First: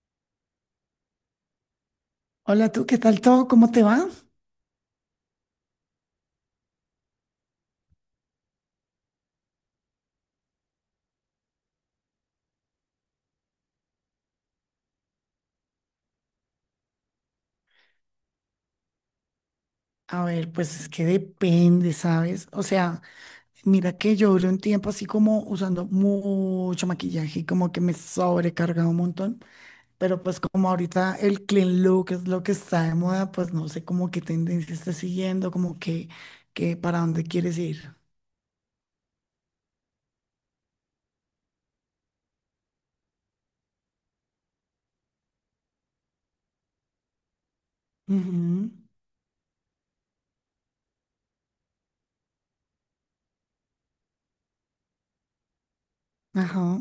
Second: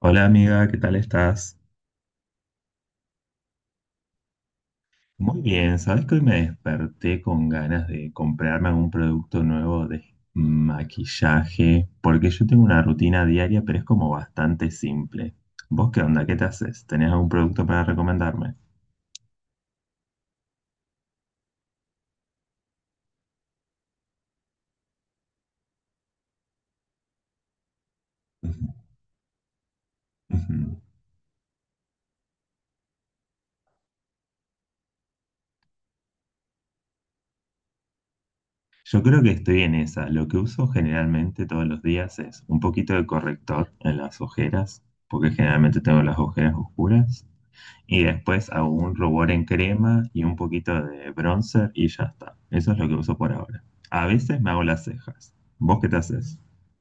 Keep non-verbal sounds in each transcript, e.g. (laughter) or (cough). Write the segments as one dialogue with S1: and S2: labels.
S1: Hola amiga, ¿qué tal estás?
S2: Hola, tú, ¿qué tal todo? ¿Cómo te va?
S1: Muy bien, sabes que hoy me desperté con ganas de comprarme algún producto nuevo de maquillaje, porque yo tengo una rutina diaria, pero es como bastante simple. ¿Vos qué onda? ¿Qué te haces? ¿Tenés algún producto para recomendarme?
S2: A ver, pues es que depende, ¿sabes? O sea, mira que yo duré un tiempo así como usando mucho maquillaje y como que me
S1: Ujú,
S2: sobrecargaba un montón, pero pues
S1: ujú.
S2: como ahorita el clean look es lo que está de moda, pues no sé cómo qué tendencia está siguiendo, como que para dónde quieres ir.
S1: Yo creo que estoy en esa. Lo que uso generalmente todos los días es un poquito de corrector en las ojeras, porque generalmente tengo las ojeras oscuras. Y después
S2: Ujú.
S1: hago un rubor en crema y un poquito de bronzer y ya está. Eso es lo que uso por ahora. A veces me hago las cejas. ¿Vos qué te haces?
S2: Ajá.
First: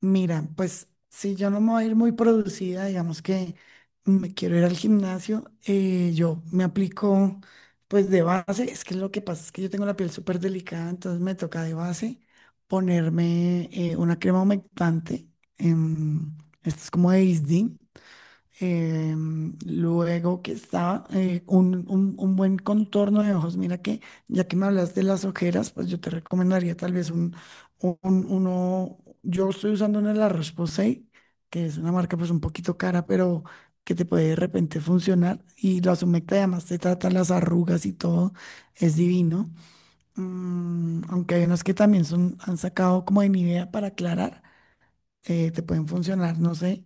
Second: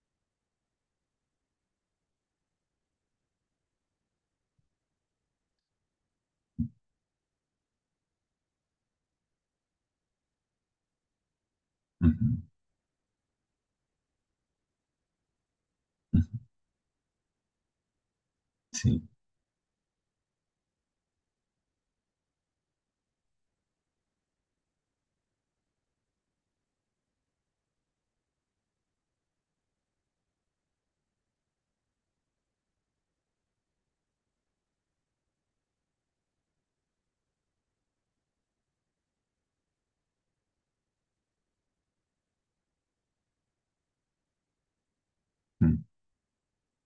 S2: Mira, pues si yo no me voy a ir muy producida, digamos que me quiero ir al gimnasio, yo me aplico pues de base, es que lo que pasa es que yo tengo la piel súper delicada, entonces me toca de base
S1: Ujú,
S2: ponerme una crema humectante.
S1: ujú,
S2: em, Esta es como de Isdin.
S1: sí,
S2: Luego que está un buen contorno de ojos. Mira que ya que me hablas de las ojeras, pues yo te recomendaría tal vez uno. Yo estoy usando una de la Roche-Posay, que es una marca pues un poquito cara, pero que te puede de repente funcionar. Y la Sumecta además te trata las arrugas y todo. Es divino. Mm, aunque hay unas que también son, han sacado como de Nivea para aclarar, te
S1: mm,
S2: pueden funcionar. No sé.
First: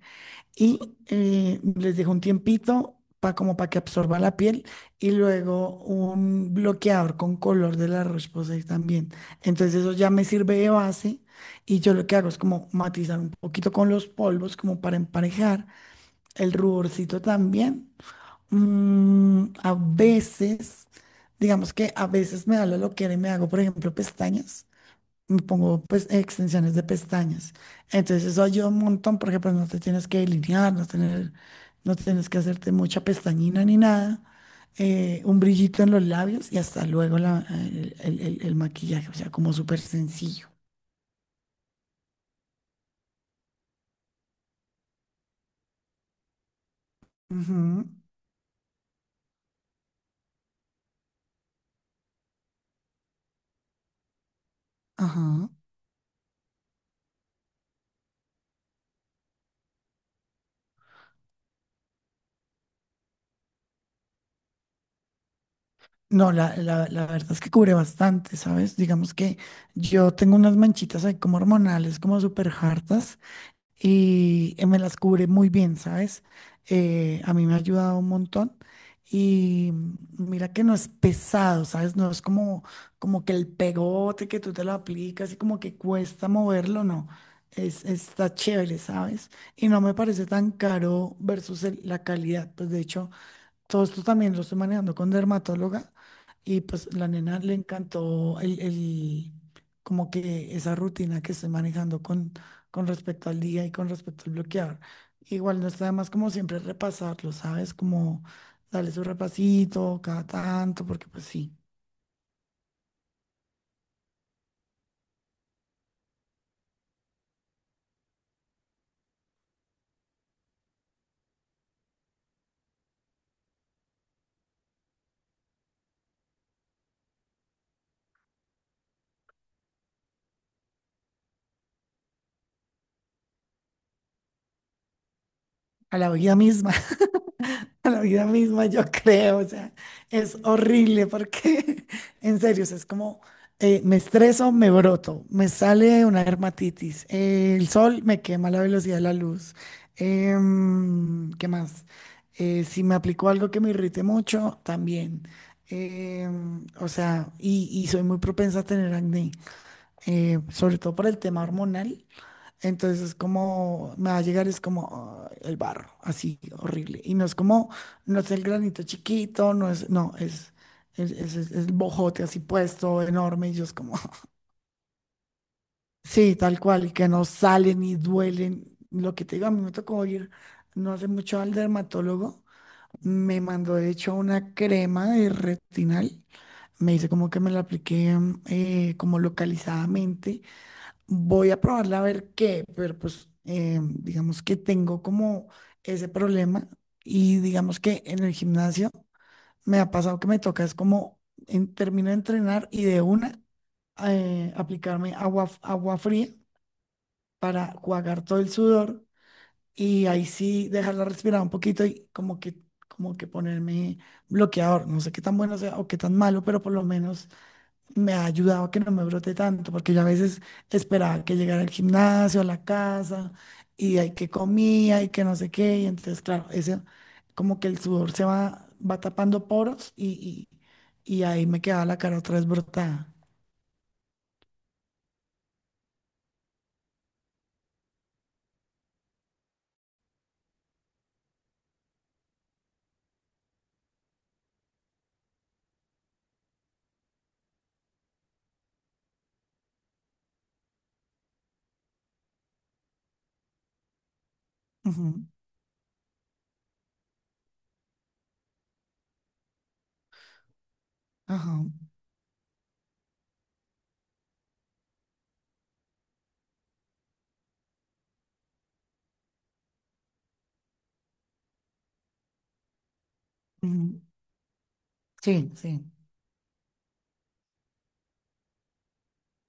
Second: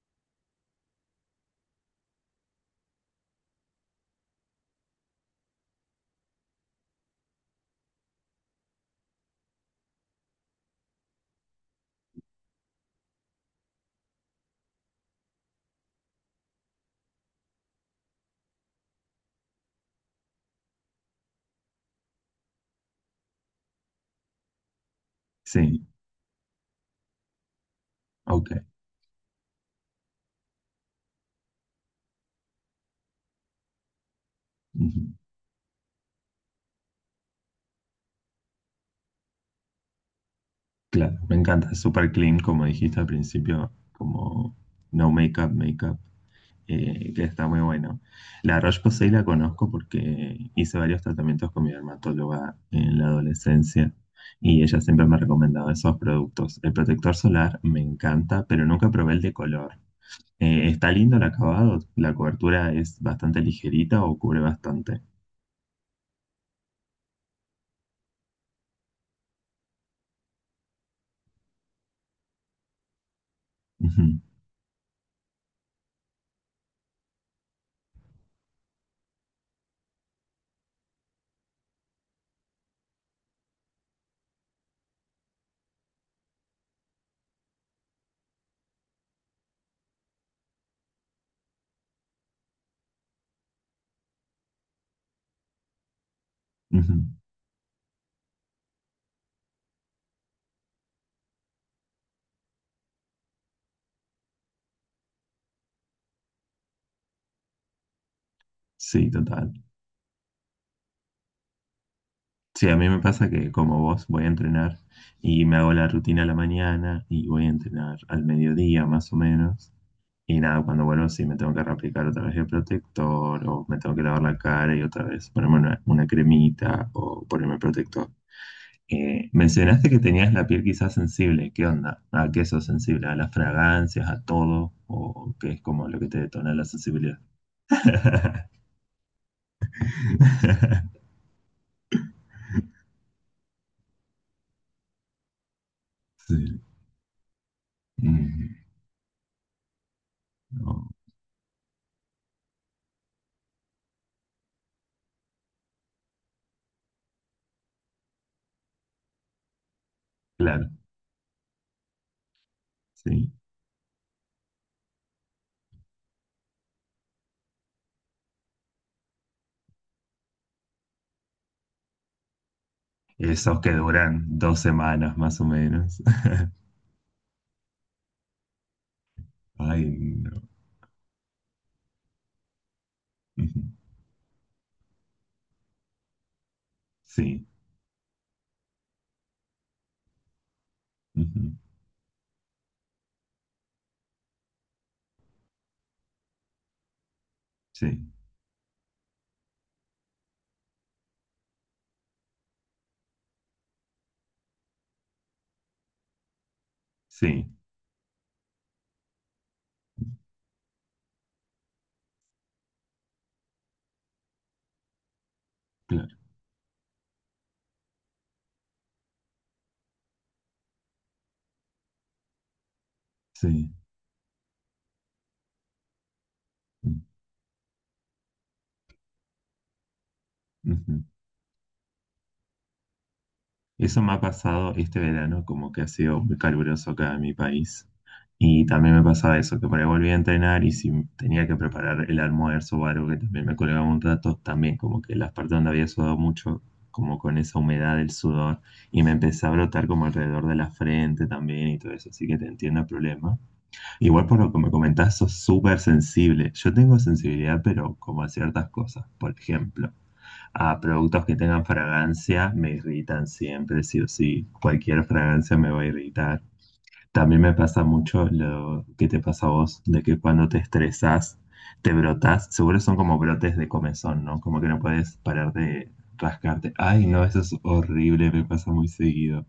S2: Y les dejo un tiempito como para que absorba la piel y luego un bloqueador con color de la Roche-Posay también. Entonces eso ya me sirve de base y yo lo que hago es como matizar un poquito con los polvos como para emparejar el ruborcito también. Mm, a veces, digamos que a veces me da la loquera y me hago, por ejemplo, pestañas, me pongo
S1: sí,
S2: pues extensiones de pestañas. Entonces eso
S1: ok,
S2: ayuda un montón porque pues no te tienes que delinear, no tener, no tienes que hacerte mucha pestañina ni nada.
S1: ujú.
S2: Un brillito en los labios y hasta luego el maquillaje, o sea, como súper sencillo.
S1: Claro, me encanta, es súper clean, como dijiste al principio, como no makeup, makeup. Que está muy
S2: Ujú.
S1: bueno. La Roche-Posay la conozco porque hice varios tratamientos con mi dermatóloga en la adolescencia y ella siempre me ha
S2: Ajá.
S1: recomendado esos productos. El protector solar me encanta, pero nunca probé el de color. Está lindo el acabado, la cobertura es bastante ligerita o cubre bastante.
S2: No, la verdad es que cubre bastante, ¿sabes? Digamos que yo tengo unas manchitas ahí como hormonales, como súper hartas. Y me las cubre muy bien, ¿sabes? A mí me ha ayudado un montón. Y mm, mira que no es pesado, ¿sabes? No es como, como que el pegote que tú te lo aplicas y como que cuesta moverlo, no. Es, está chévere, ¿sabes? Y no me parece tan caro versus la calidad. Pues de hecho, todo esto también lo estoy manejando con dermatóloga y
S1: Ujú,
S2: pues
S1: ujú.
S2: la nena le encantó el como que esa rutina que estoy manejando con respecto al día y con respecto al bloquear. Igual no está de más como siempre repasarlo, ¿sabes? Como darle su
S1: Sí, total.
S2: repasito cada tanto, porque pues sí,
S1: Sí, a mí me pasa que como vos voy a entrenar y me hago la rutina a la mañana y voy a entrenar al mediodía más o menos. Y nada, cuando vuelvo sí me tengo que reaplicar otra vez el protector o me tengo que lavar la cara y otra vez ponerme una cremita o ponerme protector. Mencionaste que tenías la piel quizás sensible. ¿Qué onda? ¿A qué sos sensible? ¿A las fragancias? ¿A todo? ¿O qué es como lo
S2: a
S1: que
S2: la
S1: te
S2: vida
S1: detona la
S2: misma.
S1: sensibilidad?
S2: (laughs) (laughs) A la vida
S1: (laughs)
S2: misma, yo creo, o sea, es horrible porque, (laughs) en serio, o sea, es como, me estreso, me broto, me sale una
S1: Sí.
S2: dermatitis, el sol me quema
S1: Mm,
S2: la velocidad de la luz,
S1: no,
S2: ¿qué más? Si me aplico algo que me irrite mucho, también. O sea, y soy muy propensa a tener acné,
S1: claro.
S2: sobre todo por el tema hormonal. Entonces,
S1: Sí,
S2: como me va a llegar es como ah, el barro, así horrible. Y no es como, no es el granito chiquito, no es, no, es, es el bojote así puesto, enorme. Y
S1: esos
S2: yo
S1: que
S2: es como,
S1: duran
S2: (laughs)
S1: 2 semanas más o menos.
S2: sí, tal cual, y que no salen y duelen. Lo que te digo, a mí
S1: (laughs)
S2: me
S1: Ay,
S2: tocó ir
S1: no.
S2: no hace mucho al dermatólogo. Me
S1: Ujú.
S2: mandó, de hecho, una crema de retinal. Me dice como que
S1: Sí,
S2: me la apliqué como localizadamente.
S1: ujú.
S2: Voy a probarla a ver qué, pero pues digamos que tengo como ese problema y digamos que
S1: Sí,
S2: en el gimnasio me ha pasado que me toca, es como en, termino de entrenar y de una aplicarme agua, agua fría
S1: sí,
S2: para jugar todo el sudor y ahí sí dejarla respirar un poquito y como que ponerme bloqueador. No sé qué tan bueno sea o qué
S1: claro,
S2: tan malo, pero por lo menos me ha ayudado a que no me brote tanto, porque yo a veces esperaba que llegara al gimnasio, a la casa,
S1: sí.
S2: y hay que comía y que no sé qué, y entonces, claro, ese,
S1: Mm,
S2: como que el sudor se va, va tapando poros y,
S1: ujú.
S2: y, y ahí me quedaba la cara otra vez brotada.
S1: Eso me ha pasado este verano, como que ha sido muy caluroso acá en mi país. Y también me pasaba eso, que por ahí volví a entrenar y si tenía que preparar el almuerzo o algo que también me colgaba un rato, también como que las partes donde había sudado mucho, como con esa humedad del sudor, y me empecé a brotar como alrededor de la frente también y todo eso, así que te entiendo el problema. Igual por lo que me comentás,
S2: Ujú.
S1: sos súper sensible. Yo tengo sensibilidad, pero como a ciertas cosas. Por ejemplo, a productos que
S2: Ajá.
S1: tengan fragancia me irritan siempre, sí o sí. Cualquier fragancia me va a irritar. También me pasa mucho lo que te pasa a vos, de que cuando te estresás, te brotas. Seguro son como brotes de
S2: Ujú.
S1: comezón, ¿no? Como que no puedes parar
S2: Sí, sí,
S1: de rascarte. Ay, no, eso es horrible, me pasa muy seguido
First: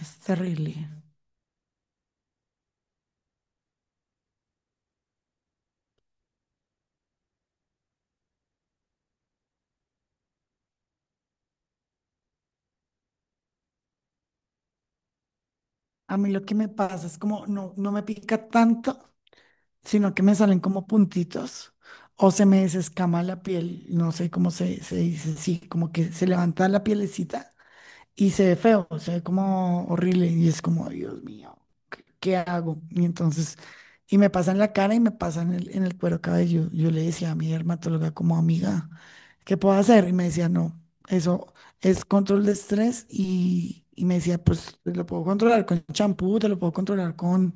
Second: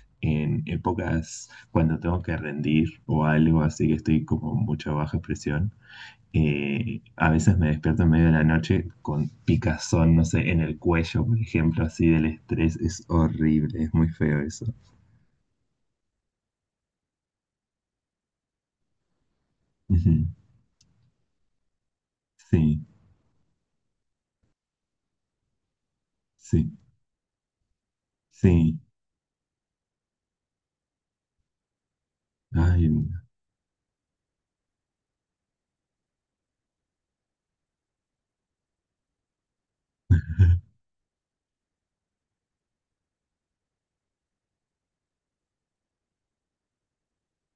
S2: es
S1: en
S2: terrible.
S1: épocas cuando tengo que rendir o algo así que estoy como mucha baja presión. A veces me despierto en medio de la noche con picazón, no sé, en el cuello, por ejemplo, así del estrés. Es horrible, es muy feo eso.
S2: A mí lo que me pasa es como no, no me pica tanto,
S1: Ujú.
S2: sino que me salen como puntitos o se me
S1: Sí,
S2: desescama la piel, no sé cómo se dice, sí, como que se levanta
S1: sí,
S2: la pielecita y se ve
S1: sí.
S2: feo, se ve como horrible y es como, Dios mío, ¿qué hago?
S1: Ay,
S2: Y
S1: no
S2: entonces, y me pasa en la cara y me pasa en el cuero cabelludo. Yo le decía a mi dermatóloga como amiga, ¿qué puedo hacer? Y me decía, no, eso es control de estrés y... Y me decía, pues te lo puedo controlar con champú, te lo puedo controlar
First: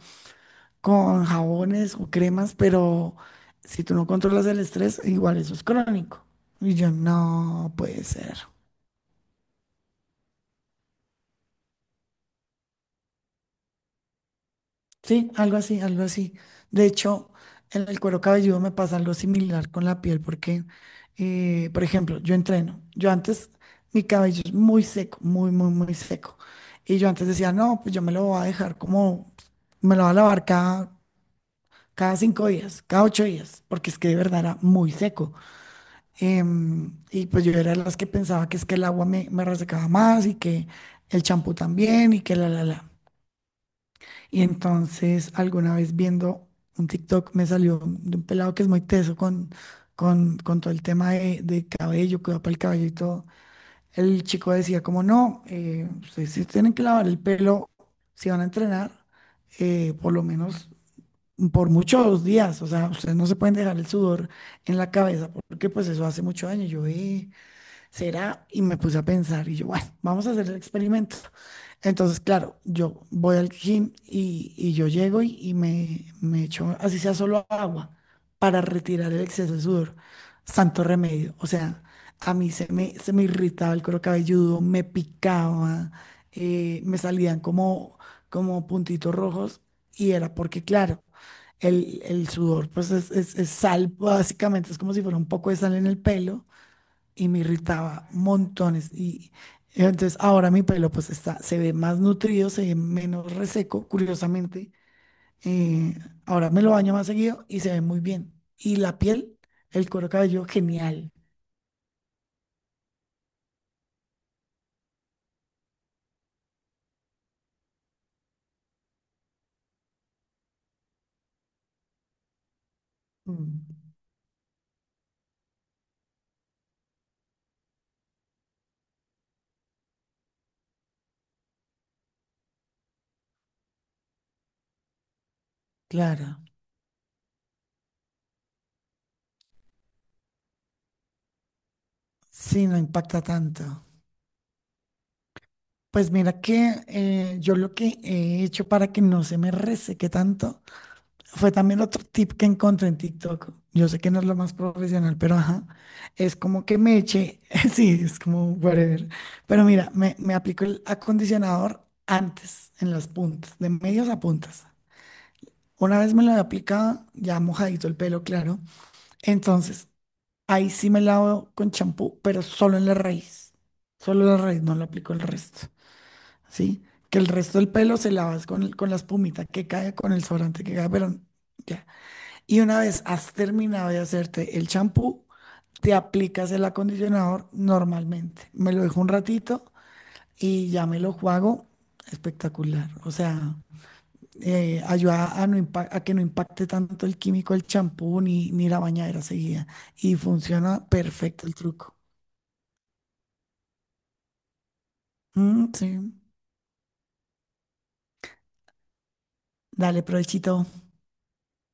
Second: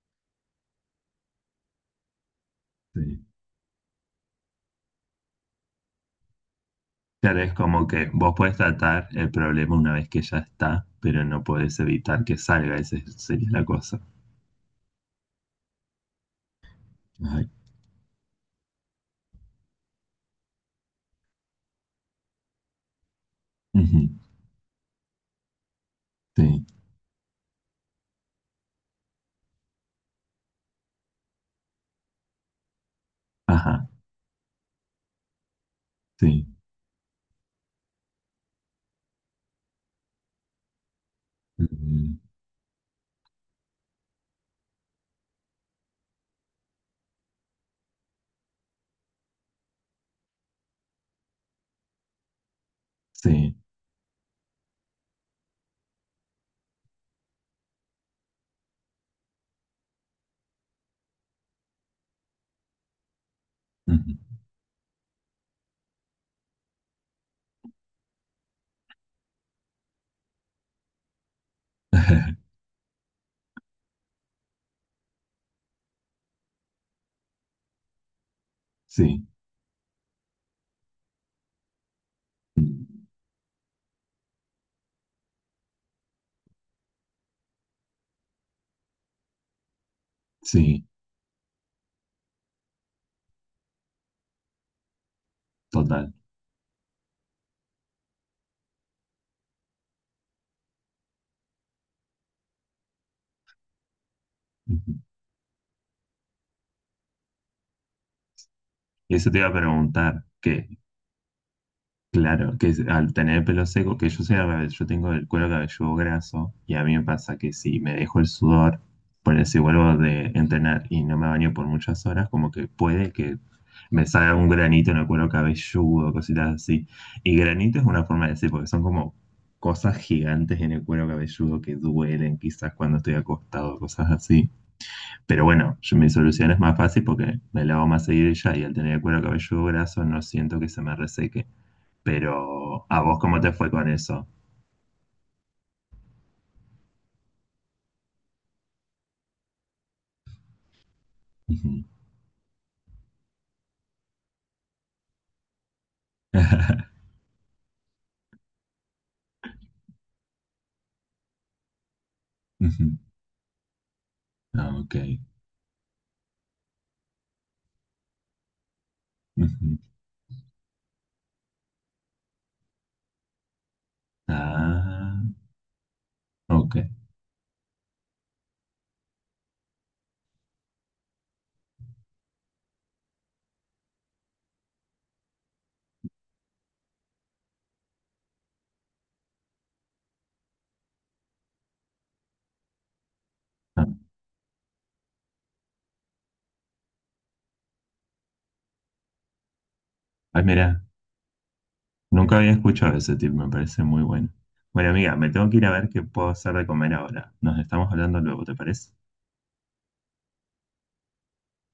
S2: con jabones o cremas, pero
S1: sé.
S2: si tú no controlas el estrés, igual eso es crónico. Y yo,
S1: Claro, es
S2: no
S1: como
S2: puede
S1: que vos
S2: ser.
S1: podés tratar el problema una vez que ya está, pero no podés evitar que salga, esa sería la cosa.
S2: Sí, algo así, algo así. De hecho,
S1: Ay,
S2: en el cuero cabelludo me pasa algo similar con la piel, porque, por ejemplo, yo entreno. Yo antes,
S1: ujú,
S2: mi cabello es muy seco, muy, muy, muy seco.
S1: sí,
S2: Y yo antes decía, no, pues yo me lo voy a dejar como, me lo voy a lavar cada, cada 5 días, cada 8 días,
S1: ajá,
S2: porque es que de verdad era muy seco.
S1: sí,
S2: Y pues yo era de las que pensaba que es que el agua me resecaba más y que el champú también
S1: mm,
S2: y que la, la, la. Y entonces alguna vez viendo un TikTok me salió de un pelado que es muy teso con todo el tema de cabello, cuidado para el cabello y todo.
S1: sí.
S2: El chico decía como no, ustedes sí tienen que lavar el pelo si van a entrenar, por lo menos por muchos días. O sea, ustedes no se pueden dejar el
S1: Ujú.
S2: sudor en la cabeza porque pues eso hace mucho daño. Yo, ¿será?" Y me puse a pensar y yo, bueno, vamos a hacer el experimento. Entonces,
S1: (laughs)
S2: claro, yo voy al gym y yo llego y me echo, así sea solo agua, para retirar el
S1: Sí,
S2: exceso de sudor. Santo remedio. O sea, a mí se me irritaba el cuero cabelludo, me picaba, me salían como, como puntitos rojos y era porque,
S1: sí,
S2: claro, el sudor pues es, es sal, básicamente, es como si fuera un poco de sal en el
S1: total.
S2: pelo y me irritaba montones. Y entonces ahora mi pelo pues está, se ve más nutrido, se ve menos reseco, curiosamente.
S1: Ujú.
S2: Eh, Ahora me lo baño más seguido y se ve muy bien. Y la
S1: Eso
S2: piel,
S1: te iba a
S2: el cuero
S1: preguntar,
S2: cabelludo,
S1: que
S2: genial.
S1: claro, al tener el pelo seco, que yo sea, al yo tengo el cuero cabelludo graso y a mí me pasa que si me dejo el sudor, por si vuelvo de entrenar y no me baño por muchas horas, como que puede que
S2: Mm,
S1: me salga un granito en el cuero cabelludo, cositas así. Y granito es una forma de decir, porque son como cosas gigantes en el cuero cabelludo que duelen quizás cuando estoy acostado, cosas así. Pero bueno, yo, mi
S2: claro,
S1: solución es más fácil porque me lavo más seguido y ya, y al tener el cuero cabelludo graso no siento que se me reseque.
S2: sí, no
S1: Pero, ¿a vos
S2: impacta
S1: cómo te
S2: tanto.
S1: fue con eso?
S2: Pues mira que yo lo que he hecho para que no se me reseque tanto fue también
S1: Ujú.
S2: otro tip que encontré en TikTok. Yo sé que no es lo más profesional, pero ajá, es como que me
S1: (laughs)
S2: eché, (laughs) sí, es como whatever. Pero mira, me aplico el acondicionador antes, en
S1: Ujú.
S2: las puntas, de medios a puntas.
S1: Ah, ok.
S2: Una vez me lo he aplicado, ya mojadito el pelo, claro.
S1: Ujú.
S2: Entonces, ahí sí me lavo con champú, pero solo en la raíz. Solo la raíz, no lo aplico el
S1: Ah,
S2: resto,
S1: ok.
S2: ¿sí? Que el resto del pelo se lavas con, con la espumita que cae, con el sobrante que cae, pero ya. Y una vez has terminado de hacerte el champú, te aplicas el acondicionador normalmente. Me lo dejo un ratito y ya me lo juego. Espectacular. O sea,
S1: Ah.
S2: ayuda a, a que no impacte tanto el químico el champú ni, ni la bañadera seguida. Y
S1: Ay, mira,
S2: funciona perfecto el truco.
S1: nunca había escuchado ese tip, me parece muy bueno. Bueno, amiga, me tengo que ir a
S2: Mm,
S1: ver
S2: sí.
S1: qué puedo hacer de comer ahora. Nos estamos hablando luego, ¿te parece?
S2: Dale, provechito.